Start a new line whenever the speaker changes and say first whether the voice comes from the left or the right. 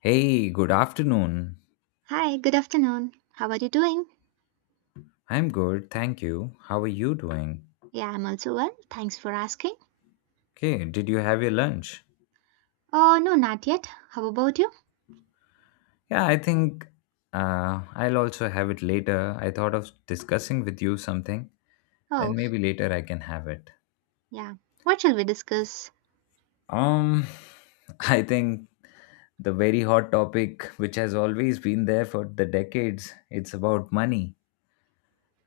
left: Hey, good afternoon.
right: Hi, good afternoon. How are you doing?
left: I'm good, thank you. How are you doing?
right: Yeah, I'm also well. Thanks for asking.
left: Okay, did you have your lunch?
right: Oh, no, not yet. How about you?
left: Yeah, I think I'll also have it later. I thought of discussing with you something,
right: Oh,
left: then maybe later I can have it.
right: yeah. What shall we discuss?
left: Um, I think the very hot topic, which has always been there for the decades, it's about money.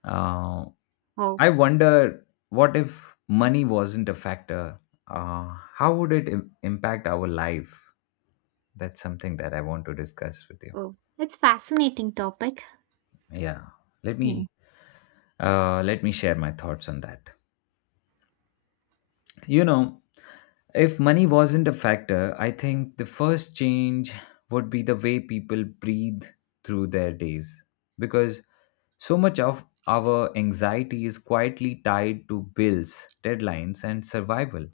left: Um,
right: Oh,
left: I wonder what if money wasn't a factor? How would it impact our life? That's something that I want to discuss with you.
right: oh, it's fascinating topic.
left: Yeah, let
right: Hmm.
left: me let me share my thoughts on that. You know, if money wasn't a factor, I think the first change would be the way people breathe through their days, because so much of our anxiety is quietly tied to bills, deadlines, and survival.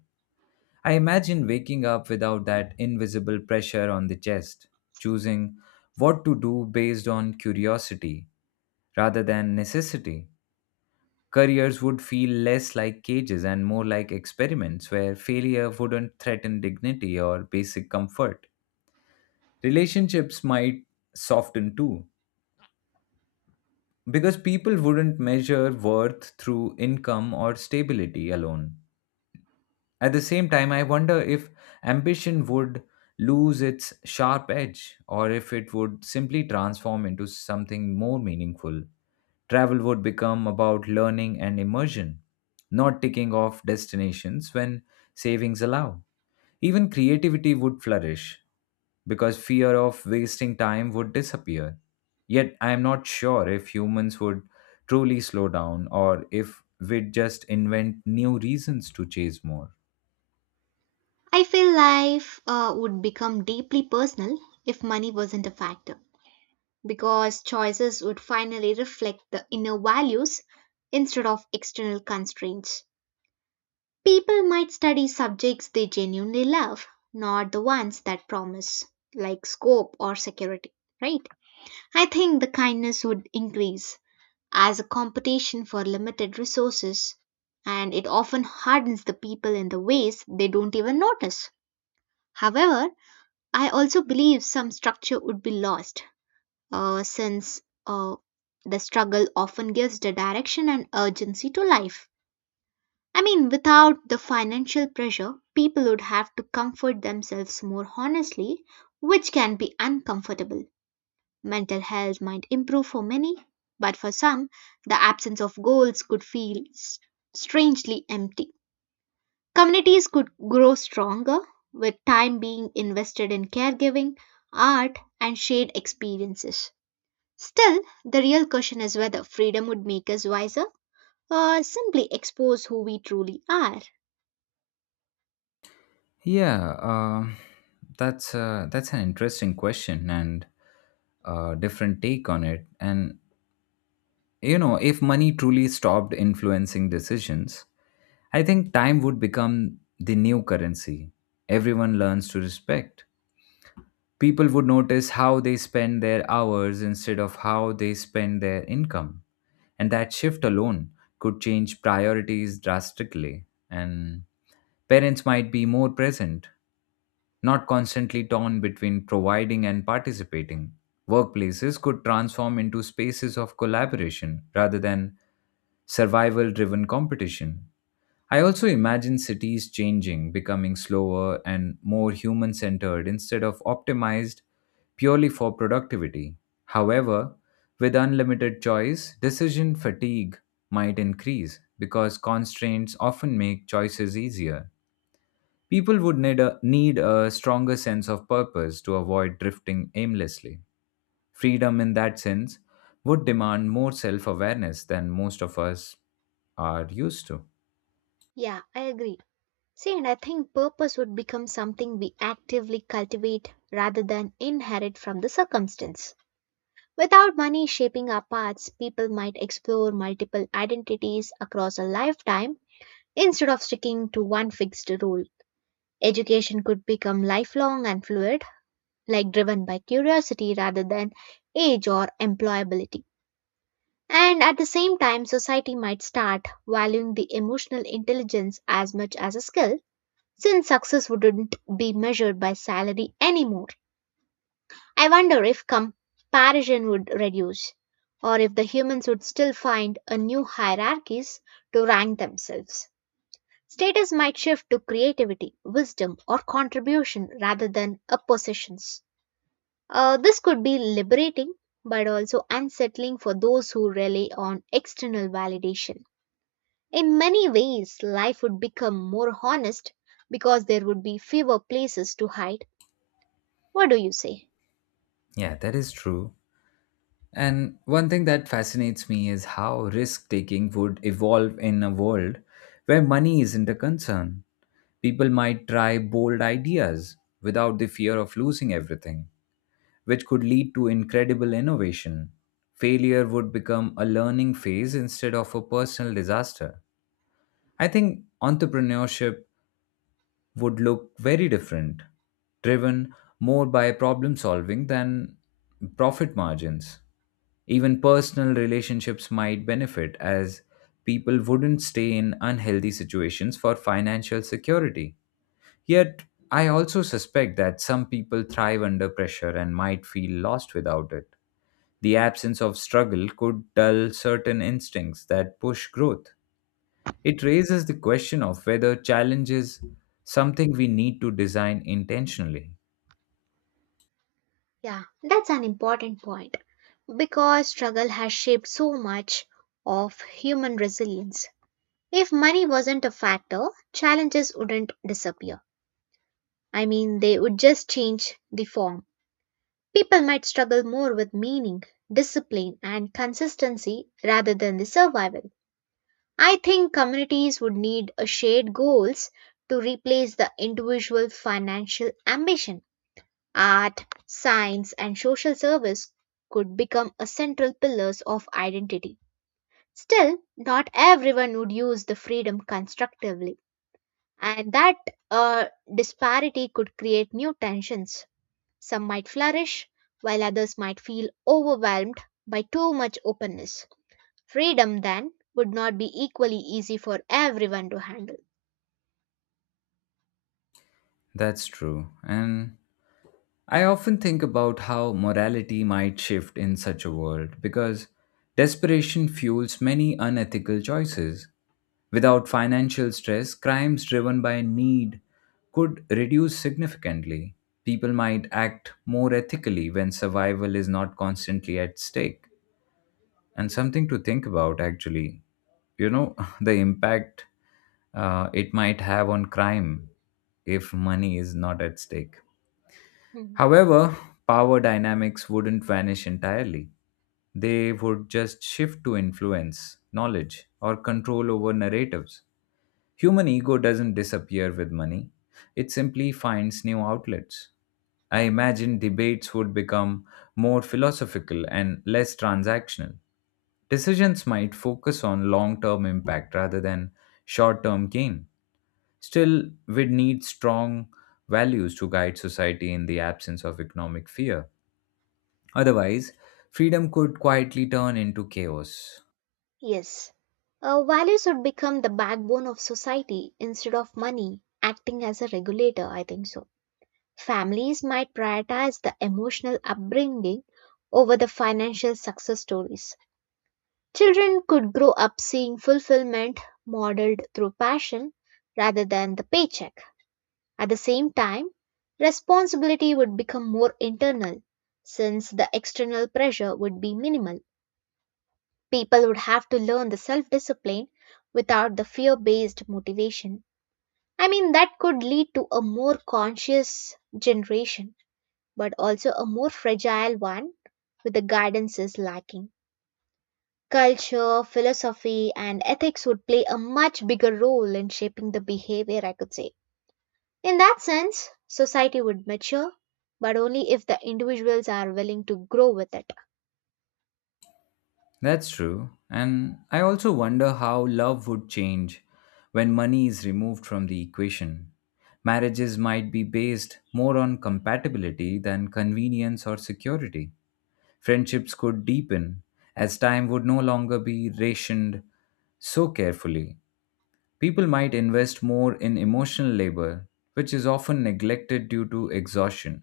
left: I imagine waking up without that invisible pressure on the chest, choosing what to do based on curiosity rather than necessity. Careers would feel less like cages and more like experiments where failure wouldn't threaten dignity or basic comfort. Relationships might soften too, because people wouldn't measure worth through income or stability alone. At the same time, I wonder if ambition would lose its sharp edge or if it would simply transform into something more meaningful. Travel would become about learning and immersion, not ticking off destinations when savings allow. Even creativity would flourish because fear of wasting time would disappear. Yet I am not sure if humans would truly slow down or if we'd just invent new reasons to chase more.
right: I feel life would become deeply personal if money wasn't a factor because choices would finally reflect the inner values instead of external constraints. People might study subjects they genuinely love, not the ones that promise, like scope or security, right? I think the kindness would increase as a competition for limited resources, and it often hardens the people in the ways they don't even notice. However, I also believe some structure would be lost, since the struggle often gives the direction and urgency to life. I mean, without the financial pressure, people would have to comfort themselves more honestly, which can be uncomfortable. Mental health might improve for many, but for some, the absence of goals could feel strangely empty. Communities could grow stronger with time being invested in caregiving, art, and shared experiences. Still, the real question is whether freedom would make us wiser or simply expose who we truly are.
left: Yeah, that's an interesting question and different take on it. And if money truly stopped influencing decisions, I think time would become the new currency. Everyone learns to respect. People would notice how they spend their hours instead of how they spend their income, and that shift alone could change priorities drastically. And parents might be more present not constantly torn between providing and participating. Workplaces could transform into spaces of collaboration rather than survival driven competition. I also imagine cities changing, becoming slower and more human centered instead of optimized purely for productivity. However, with unlimited choice, decision fatigue might increase because constraints often make choices easier. People would need a stronger sense of purpose to avoid drifting aimlessly. Freedom, in that sense, would demand more self awareness than most of us are used to.
right: Yeah, I agree. See, and I think purpose would become something we actively cultivate rather than inherit from the circumstance. Without money shaping our paths, people might explore multiple identities across a lifetime instead of sticking to one fixed rule. Education could become lifelong and fluid, like driven by curiosity rather than age or employability. And at the same time, society might start valuing the emotional intelligence as much as a skill since success wouldn't be measured by salary anymore. I wonder if comparison would reduce, or if the humans would still find a new hierarchies to rank themselves. Status might shift to creativity, wisdom, or contribution rather than a possessions. This could be liberating, but also unsettling for those who rely on external validation. In many ways, life would become more honest because there would be fewer places to hide. What do you say?
left: Yeah, that is true. And one thing that fascinates me is how risk taking would evolve in a world where money isn't a concern. People might try bold ideas without the fear of losing everything which could lead to incredible innovation. Failure would become a learning phase instead of a personal disaster. I think entrepreneurship would look very different, driven more by problem solving than profit margins. Even personal relationships might benefit as people wouldn't stay in unhealthy situations for financial security. Yet, I also suspect that some people thrive under pressure and might feel lost without it. The absence of struggle could dull certain instincts that push growth. It raises the question of whether challenge is something we need to design intentionally.
right: Yeah, that's an important point because struggle has shaped so much of human resilience. If money wasn't a factor, challenges wouldn't disappear. I mean, they would just change the form. People might struggle more with meaning, discipline, and consistency rather than the survival. I think communities would need a shared goals to replace the individual financial ambition. Art, science, and social service could become a central pillars of identity. Still, not everyone would use the freedom constructively, and that uh, disparity could create new tensions. Some might flourish, while others might feel overwhelmed by too much openness. Freedom, then, would not be equally easy for everyone to handle.
left: That's true. And I often think about how morality might shift in such a world because desperation fuels many unethical choices. Without financial stress, crimes driven by need could reduce significantly. People might act more ethically when survival is not constantly at stake. And something to think about, actually. The impact it might have on crime if money is not at stake.
right: Hmm.
left: However, power dynamics wouldn't vanish entirely. They would just shift to influence, knowledge, or control over narratives. Human ego doesn't disappear with money, it simply finds new outlets. I imagine debates would become more philosophical and less transactional. Decisions might focus on long term impact rather than short term gain. Still, we'd need strong values to guide society in the absence of economic fear. Otherwise, freedom could quietly turn into chaos.
right: Yes. Values would become the backbone of society instead of money acting as a regulator, I think so. Families might prioritize the emotional upbringing over the financial success stories. Children could grow up seeing fulfillment modeled through passion rather than the paycheck. At the same time, responsibility would become more internal since the external pressure would be minimal. People would have to learn the self discipline without the fear based motivation. I mean, that could lead to a more conscious generation, but also a more fragile one with the guidance is lacking. Culture, philosophy, and ethics would play a much bigger role in shaping the behavior, I could say. In that sense, society would mature, but only if the individuals are willing to grow with it.
left: That's true. And I also wonder how love would change when money is removed from the equation. Marriages might be based more on compatibility than convenience or security. Friendships could deepen as time would no longer be rationed so carefully. People might invest more in emotional labor, which is often neglected due to exhaustion.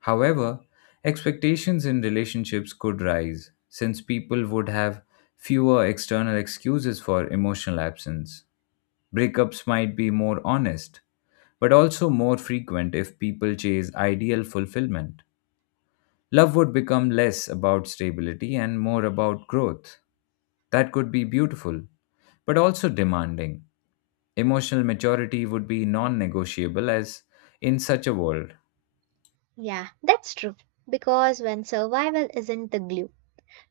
left: However, expectations in relationships could rise, since people would have fewer external excuses for emotional absence. Breakups might be more honest, but also more frequent if people chase ideal fulfillment. Love would become less about stability and more about growth. That could be beautiful, but also demanding. Emotional maturity would be non negotiable, as in such a world.
right: Yeah, that's true. Because when survival isn't the glue,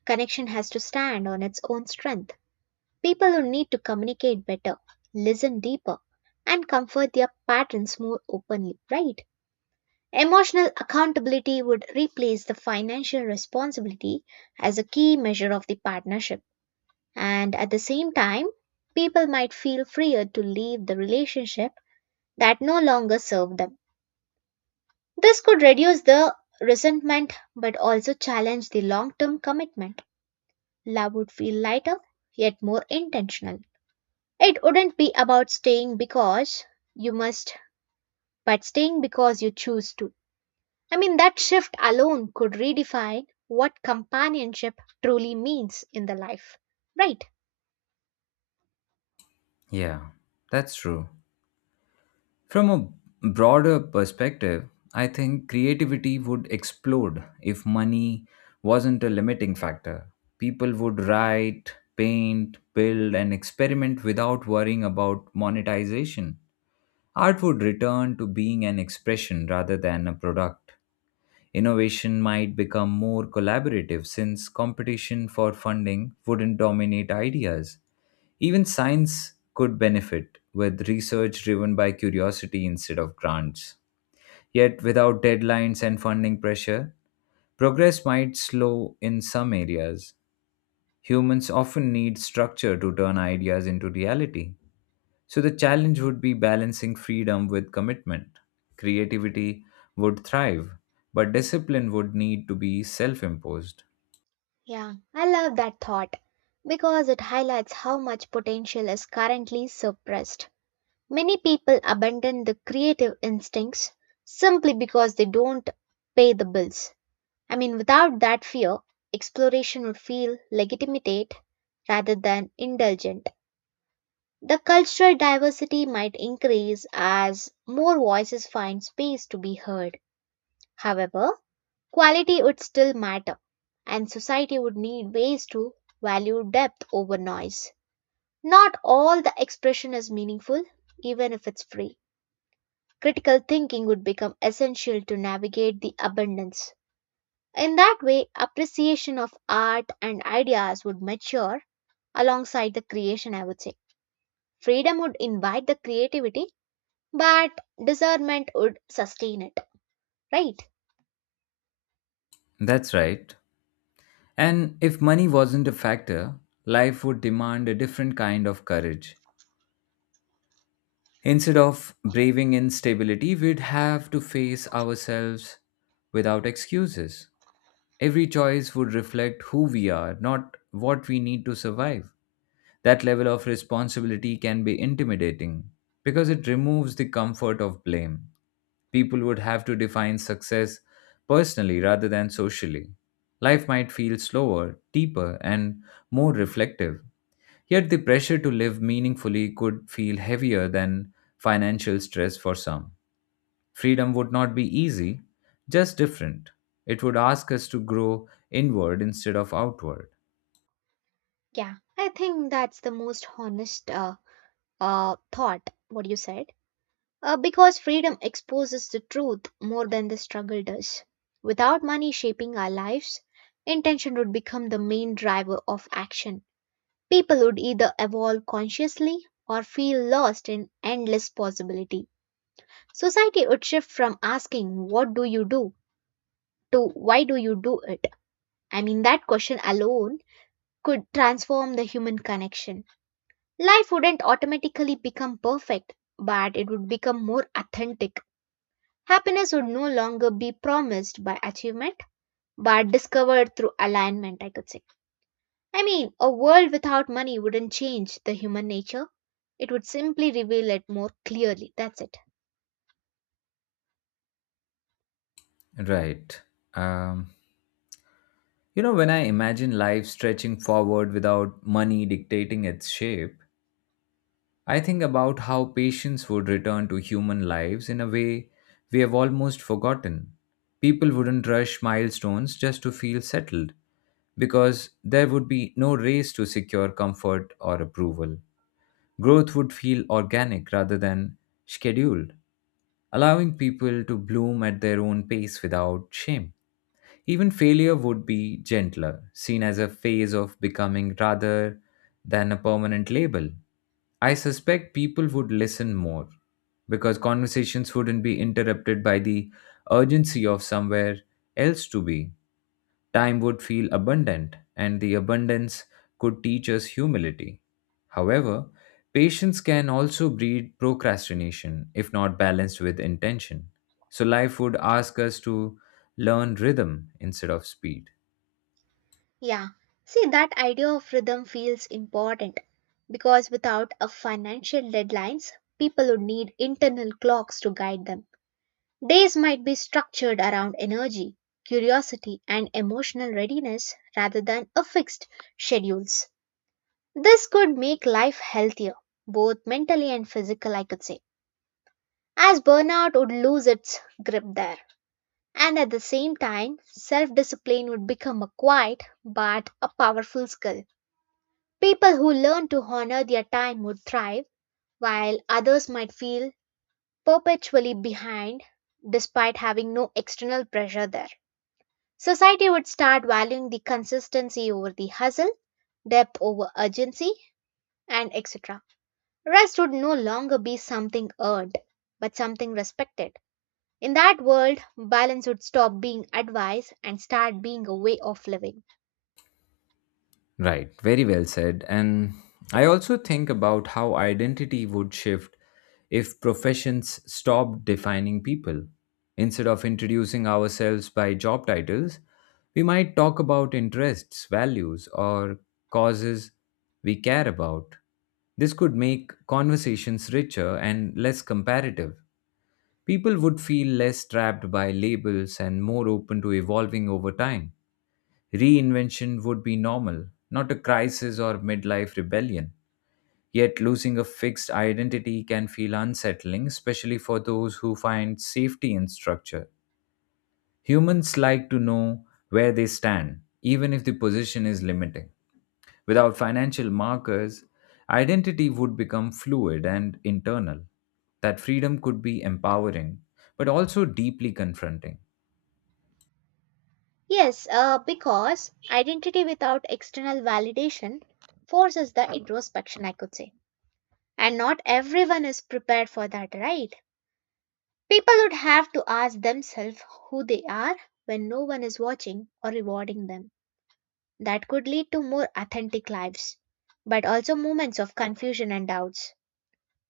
right: connection has to stand on its own strength. People who need to communicate better, listen deeper, and comfort their patterns more openly, right? Emotional accountability would replace the financial responsibility as a key measure of the partnership. And at the same time, people might feel freer to leave the relationship that no longer serve them. This could reduce the resentment but also challenge the long term commitment. Love would feel lighter yet more intentional. It wouldn't be about staying because you must, but staying because you choose to. I mean, that shift alone could redefine what companionship truly means in the life. Right?
left: Yeah, that's true. From a broader perspective, I think creativity would explode if money wasn't a limiting factor. People would write, paint, build, and experiment without worrying about monetization. Art would return to being an expression rather than a product. Innovation might become more collaborative since competition for funding wouldn't dominate ideas. Even science could benefit with research driven by curiosity instead of grants. Yet, without deadlines and funding pressure, progress might slow in some areas. Humans often need structure to turn ideas into reality. So the challenge would be balancing freedom with commitment. Creativity would thrive, but discipline would need to be self imposed.
right: Yeah, I love that thought because it highlights how much potential is currently suppressed. Many people abandon the creative instincts simply because they don't pay the bills. I mean, without that fear, exploration would feel legitimate rather than indulgent. The cultural diversity might increase as more voices find space to be heard. However, quality would still matter, and society would need ways to value depth over noise. Not all the expression is meaningful, even if it's free. Critical thinking would become essential to navigate the abundance. In that way, appreciation of art and ideas would mature alongside the creation, I would say. Freedom would invite the creativity, but discernment would sustain it, right?
left: That's right. And if money wasn't a factor, life would demand a different kind of courage. Instead of braving instability, we'd have to face ourselves without excuses. Every choice would reflect who we are, not what we need to survive. That level of responsibility can be intimidating because it removes the comfort of blame. People would have to define success personally rather than socially. Life might feel slower, deeper, and more reflective. Yet the pressure to live meaningfully could feel heavier than financial stress for some. Freedom would not be easy, just different. It would ask us to grow inward instead of outward.
right: Yeah, I think that's the most honest thought, what you said. Because freedom exposes the truth more than the struggle does. Without money shaping our lives, intention would become the main driver of action. People would either evolve consciously or feel lost in endless possibility. Society would shift from asking, "What do you do?" to "Why do you do it?" I mean, that question alone could transform the human connection. Life wouldn't automatically become perfect, but it would become more authentic. Happiness would no longer be promised by achievement, but discovered through alignment, I could say. I mean, a world without money wouldn't change the human nature. It would simply reveal it more clearly. That's it.
left: Right. Um, when I imagine life stretching forward without money dictating its shape, I think about how patience would return to human lives in a way we have almost forgotten. People wouldn't rush milestones just to feel settled, because there would be no race to secure comfort or approval. Growth would feel organic rather than scheduled, allowing people to bloom at their own pace without shame. Even failure would be gentler, seen as a phase of becoming rather than a permanent label. I suspect people would listen more because conversations wouldn't be interrupted by the urgency of somewhere else to be. Time would feel abundant, and the abundance could teach us humility. However, patience can also breed procrastination if not balanced with intention. So, life would ask us to learn rhythm instead of speed.
right: Yeah, see, that idea of rhythm feels important because without a financial deadlines, people would need internal clocks to guide them. Days might be structured around energy, curiosity, and emotional readiness rather than a fixed schedules. This could make life healthier, both mentally and physical, I could say, as burnout would lose its grip there. And at the same time, self discipline would become a quiet but a powerful skill. People who learn to honor their time would thrive, while others might feel perpetually behind despite having no external pressure there. Society would start valuing the consistency over the hustle, depth over urgency, and etc. Rest would no longer be something earned, but something respected. In that world, balance would stop being advice and start being a way of living.
left: Right, very well said. And I also think about how identity would shift if professions stopped defining people. Instead of introducing ourselves by job titles, we might talk about interests, values, or causes we care about. This could make conversations richer and less comparative. People would feel less trapped by labels and more open to evolving over time. Reinvention would be normal, not a crisis or midlife rebellion. Yet, losing a fixed identity can feel unsettling, especially for those who find safety in structure. Humans like to know where they stand, even if the position is limiting. Without financial markers, identity would become fluid and internal. That freedom could be empowering, but also deeply confronting.
right: Yes, because identity without external validation forces the introspection, I could say. And not everyone is prepared for that, right? People would have to ask themselves who they are when no one is watching or rewarding them. That could lead to more authentic lives, but also moments of confusion and doubts.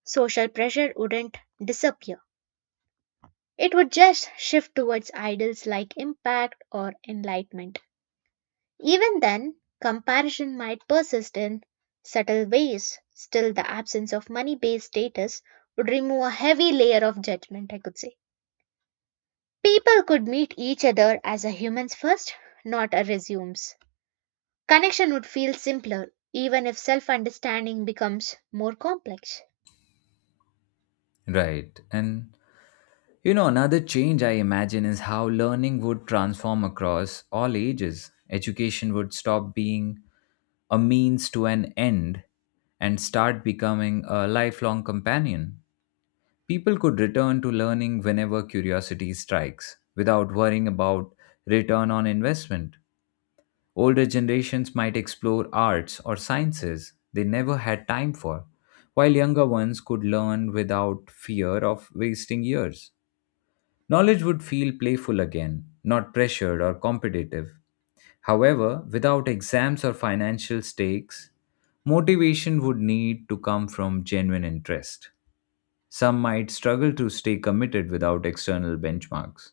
right: Social pressure wouldn't disappear. It would just shift towards idols like impact or enlightenment. Even then, comparison might persist in subtle ways. Still, the absence of money based status would remove a heavy layer of judgment, I could say. People could meet each other as a humans first, not a resumes. Connection would feel simpler, even if self understanding becomes more complex.
left: Right. And another change I imagine is how learning would transform across all ages. Education would stop being a means to an end and start becoming a lifelong companion. People could return to learning whenever curiosity strikes without worrying about return on investment. Older generations might explore arts or sciences they never had time for, while younger ones could learn without fear of wasting years. Knowledge would feel playful again, not pressured or competitive. However, without exams or financial stakes, motivation would need to come from genuine interest. Some might struggle to stay committed without external benchmarks.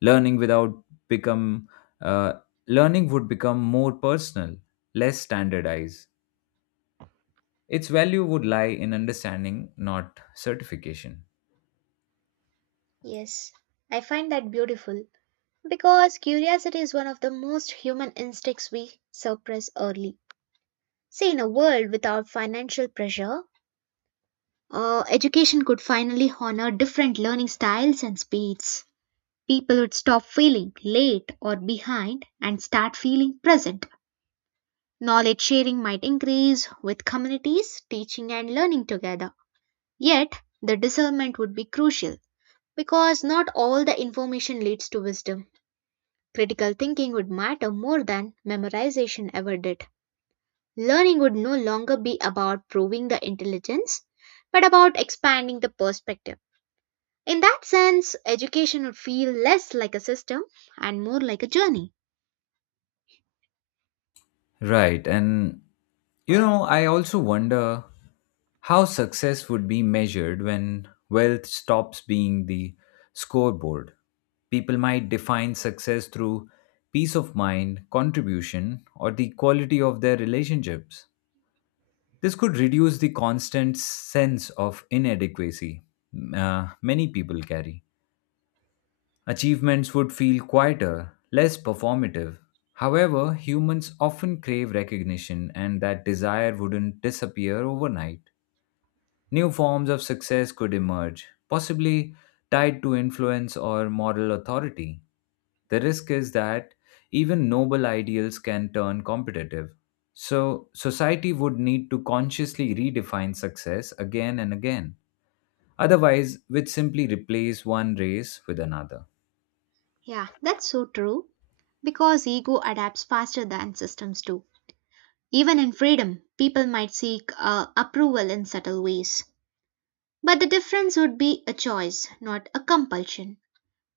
left: Learning without become uh, learning would become more personal, less standardized. Its value would lie in understanding, not certification.
right: Yes, I find that beautiful. Because curiosity is one of the most human instincts we suppress early. See, in a world without financial pressure, education could finally honor different learning styles and speeds. People would stop feeling late or behind and start feeling present. Knowledge sharing might increase with communities teaching and learning together. Yet, the discernment would be crucial because not all the information leads to wisdom. Critical thinking would matter more than memorization ever did. Learning would no longer be about proving the intelligence, but about expanding the perspective. In that sense, education would feel less like a system and more like a journey.
left: Right. And, I also wonder how success would be measured when wealth stops being the scoreboard. People might define success through peace of mind, contribution, or the quality of their relationships. This could reduce the constant sense of inadequacy many people carry. Achievements would feel quieter, less performative. However, humans often crave recognition, and that desire wouldn't disappear overnight. New forms of success could emerge, possibly tied to influence or moral authority. The risk is that even noble ideals can turn competitive. So, society would need to consciously redefine success again and again. Otherwise, we'd simply replace one race with another.
right: Yeah, that's so true. Because ego adapts faster than systems do. Even in freedom, people might seek approval in subtle ways. But the difference would be a choice, not a compulsion.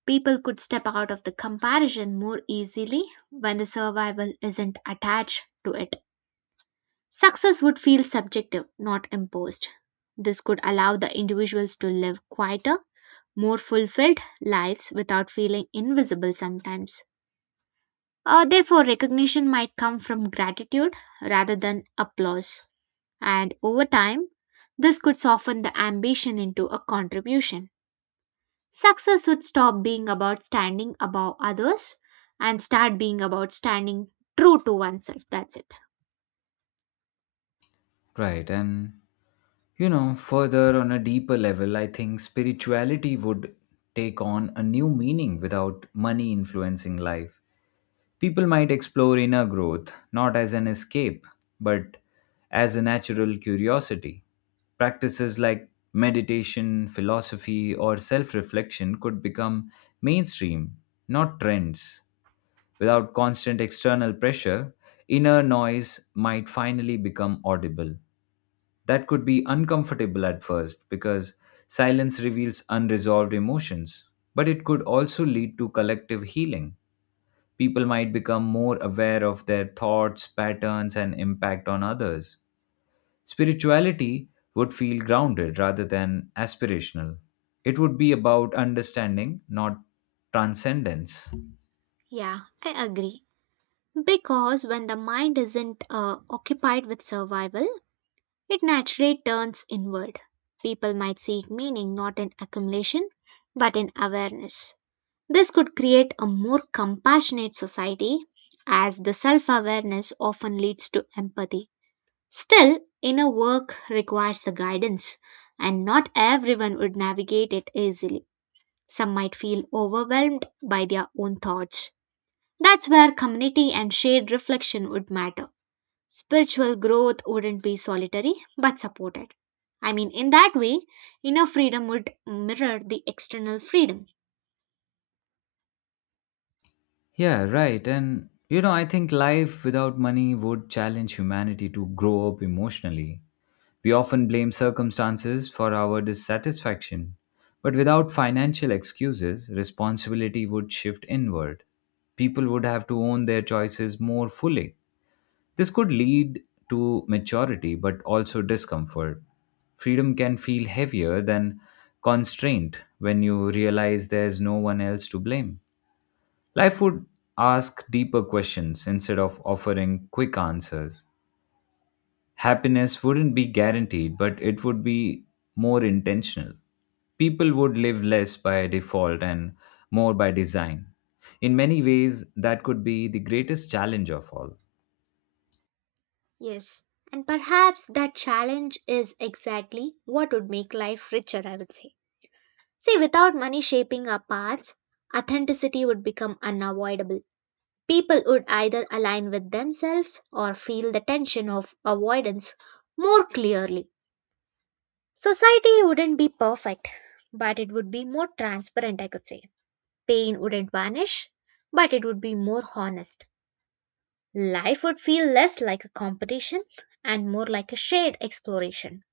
right: People could step out of the comparison more easily when the survival isn't attached to it. Success would feel subjective, not imposed. This could allow the individuals to live quieter, more fulfilled lives without feeling invisible sometimes. Therefore, recognition might come from gratitude rather than applause. And over time, this could soften the ambition into a contribution. Success would stop being about standing above others and start being about standing true to oneself. That's it.
left: Right, and further on a deeper level, I think spirituality would take on a new meaning without money influencing life. People might explore inner growth not as an escape, but as a natural curiosity. Practices like meditation, philosophy, or self reflection could become mainstream, not trends. Without constant external pressure, inner noise might finally become audible. That could be uncomfortable at first because silence reveals unresolved emotions, but it could also lead to collective healing. People might become more aware of their thoughts, patterns, and impact on others. Spirituality would feel grounded rather than aspirational. It would be about understanding, not transcendence.
right: Yeah, I agree. Because when the mind isn't occupied with survival, it naturally turns inward. People might seek meaning not in accumulation, but in awareness. This could create a more compassionate society, as the self awareness often leads to empathy. Still, inner work requires the guidance, and not everyone would navigate it easily. Some might feel overwhelmed by their own thoughts. That's where community and shared reflection would matter. Spiritual growth wouldn't be solitary but supported. I mean, in that way, inner freedom would mirror the external freedom.
left: Yeah, right. And I think life without money would challenge humanity to grow up emotionally. We often blame circumstances for our dissatisfaction, but without financial excuses, responsibility would shift inward. People would have to own their choices more fully. This could lead to maturity but also discomfort. Freedom can feel heavier than constraint when you realize there's no one else to blame. Life would ask deeper questions instead of offering quick answers. Happiness wouldn't be guaranteed, but it would be more intentional. People would live less by default and more by design. In many ways, that could be the greatest challenge of all.
right: Yes, and perhaps that challenge is exactly what would make life richer, I would say. See, without money shaping our paths, authenticity would become unavoidable. People would either align with themselves or feel the tension of avoidance more clearly. Society wouldn't be perfect, but it would be more transparent, I could say. Pain wouldn't vanish, but it would be more honest. Life would feel less like a competition and more like a shared exploration.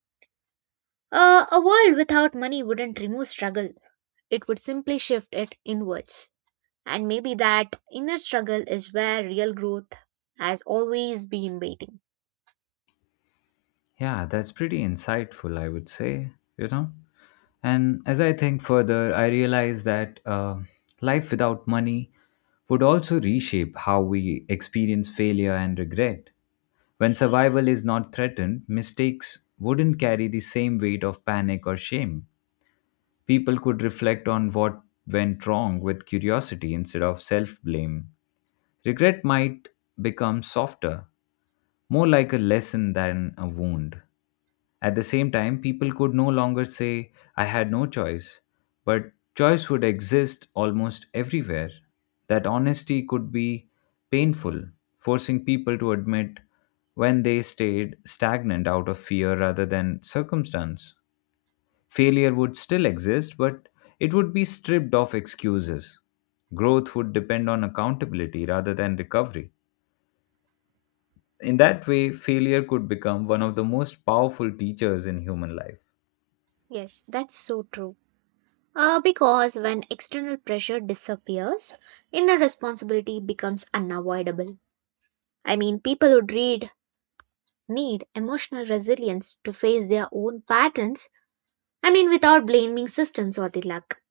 right: A world without money wouldn't remove struggle, it would simply shift it inwards. And maybe that inner struggle is where real growth has always been waiting.
left: Yeah, that's pretty insightful, I would say, you know? And as I think further, I realize that life without money would also reshape how we experience failure and regret. When survival is not threatened, mistakes wouldn't carry the same weight of panic or shame. People could reflect on what went wrong with curiosity instead of self blame. Regret might become softer, more like a lesson than a wound. At the same time, people could no longer say, I had no choice, but choice would exist almost everywhere. That honesty could be painful, forcing people to admit when they stayed stagnant out of fear rather than circumstance. Failure would still exist, but it would be stripped of excuses. Growth would depend on accountability rather than recovery. In that way, failure could become one of the most powerful teachers in human life.
right: Yes, that's so true. Because when external pressure disappears, inner responsibility becomes unavoidable. I mean, people who read need emotional resilience to face their own patterns, I mean, without blaming systems or the luck.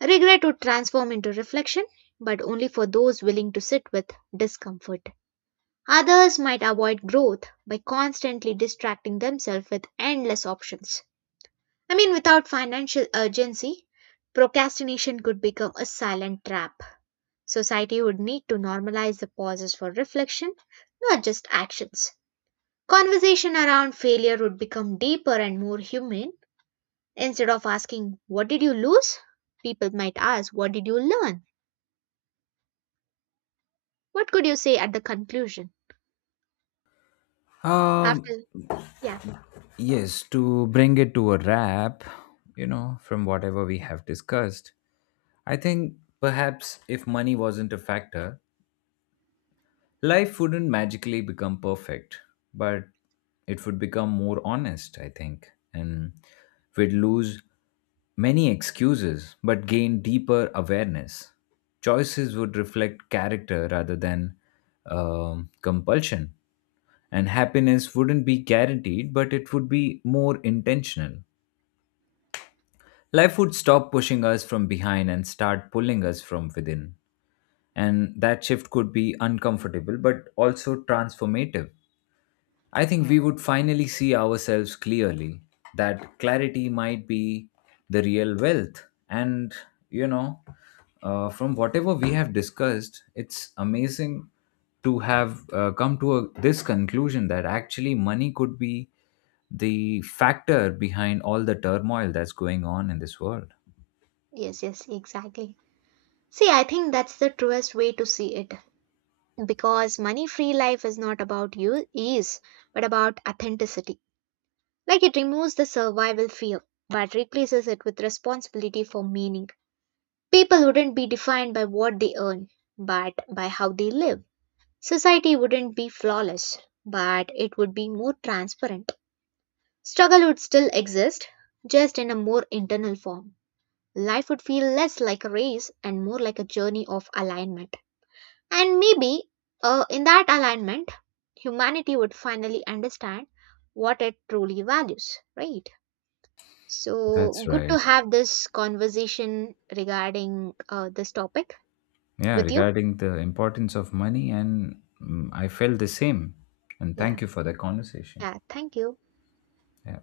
right: Regret would transform into reflection, but only for those willing to sit with discomfort. Others might avoid growth by constantly distracting themselves with endless options. I mean, without financial urgency, procrastination could become a silent trap. Society would need to normalize the pauses for reflection, not just actions. Conversation around failure would become deeper and more human. Instead of asking, "What did you lose?" people might ask, "What did you learn?" What could you say at the conclusion? After,
left: Um,
right: yeah,
left: Yes, to bring it to a wrap, from whatever we have discussed, I think perhaps if money wasn't a factor, life wouldn't magically become perfect, but it would become more honest, I think. And we'd lose many excuses, but gain deeper awareness. Choices would reflect character rather than compulsion. And happiness wouldn't be guaranteed, but it would be more intentional. Life would stop pushing us from behind and start pulling us from within. And that shift could be uncomfortable but also transformative. I think we would finally see ourselves clearly. That clarity might be the real wealth. And, you know, from whatever we have discussed, it's amazing to have come to this conclusion that actually money could be the factor behind all the turmoil that's going on in this world.
right: yes, exactly. See, I think that's the truest way to see it because money free life is not about you ease but about authenticity. Like it removes the survival fear but replaces it with responsibility for meaning. People wouldn't be defined by what they earn but by how they live. Society wouldn't be flawless but it would be more transparent. Struggle would still exist just in a more internal form. Life would feel less like a race and more like a journey of alignment. And maybe in that alignment, humanity would finally understand what it truly values, right? So,
left: That's
right: good to
left: right.
right: have this conversation regarding this topic
left: Yeah,
right: with you.
left: regarding the importance of money, and I felt the same. And
right: Yeah,
left: thank you for the conversation.
right: yeah, thank you.
left: Yeah.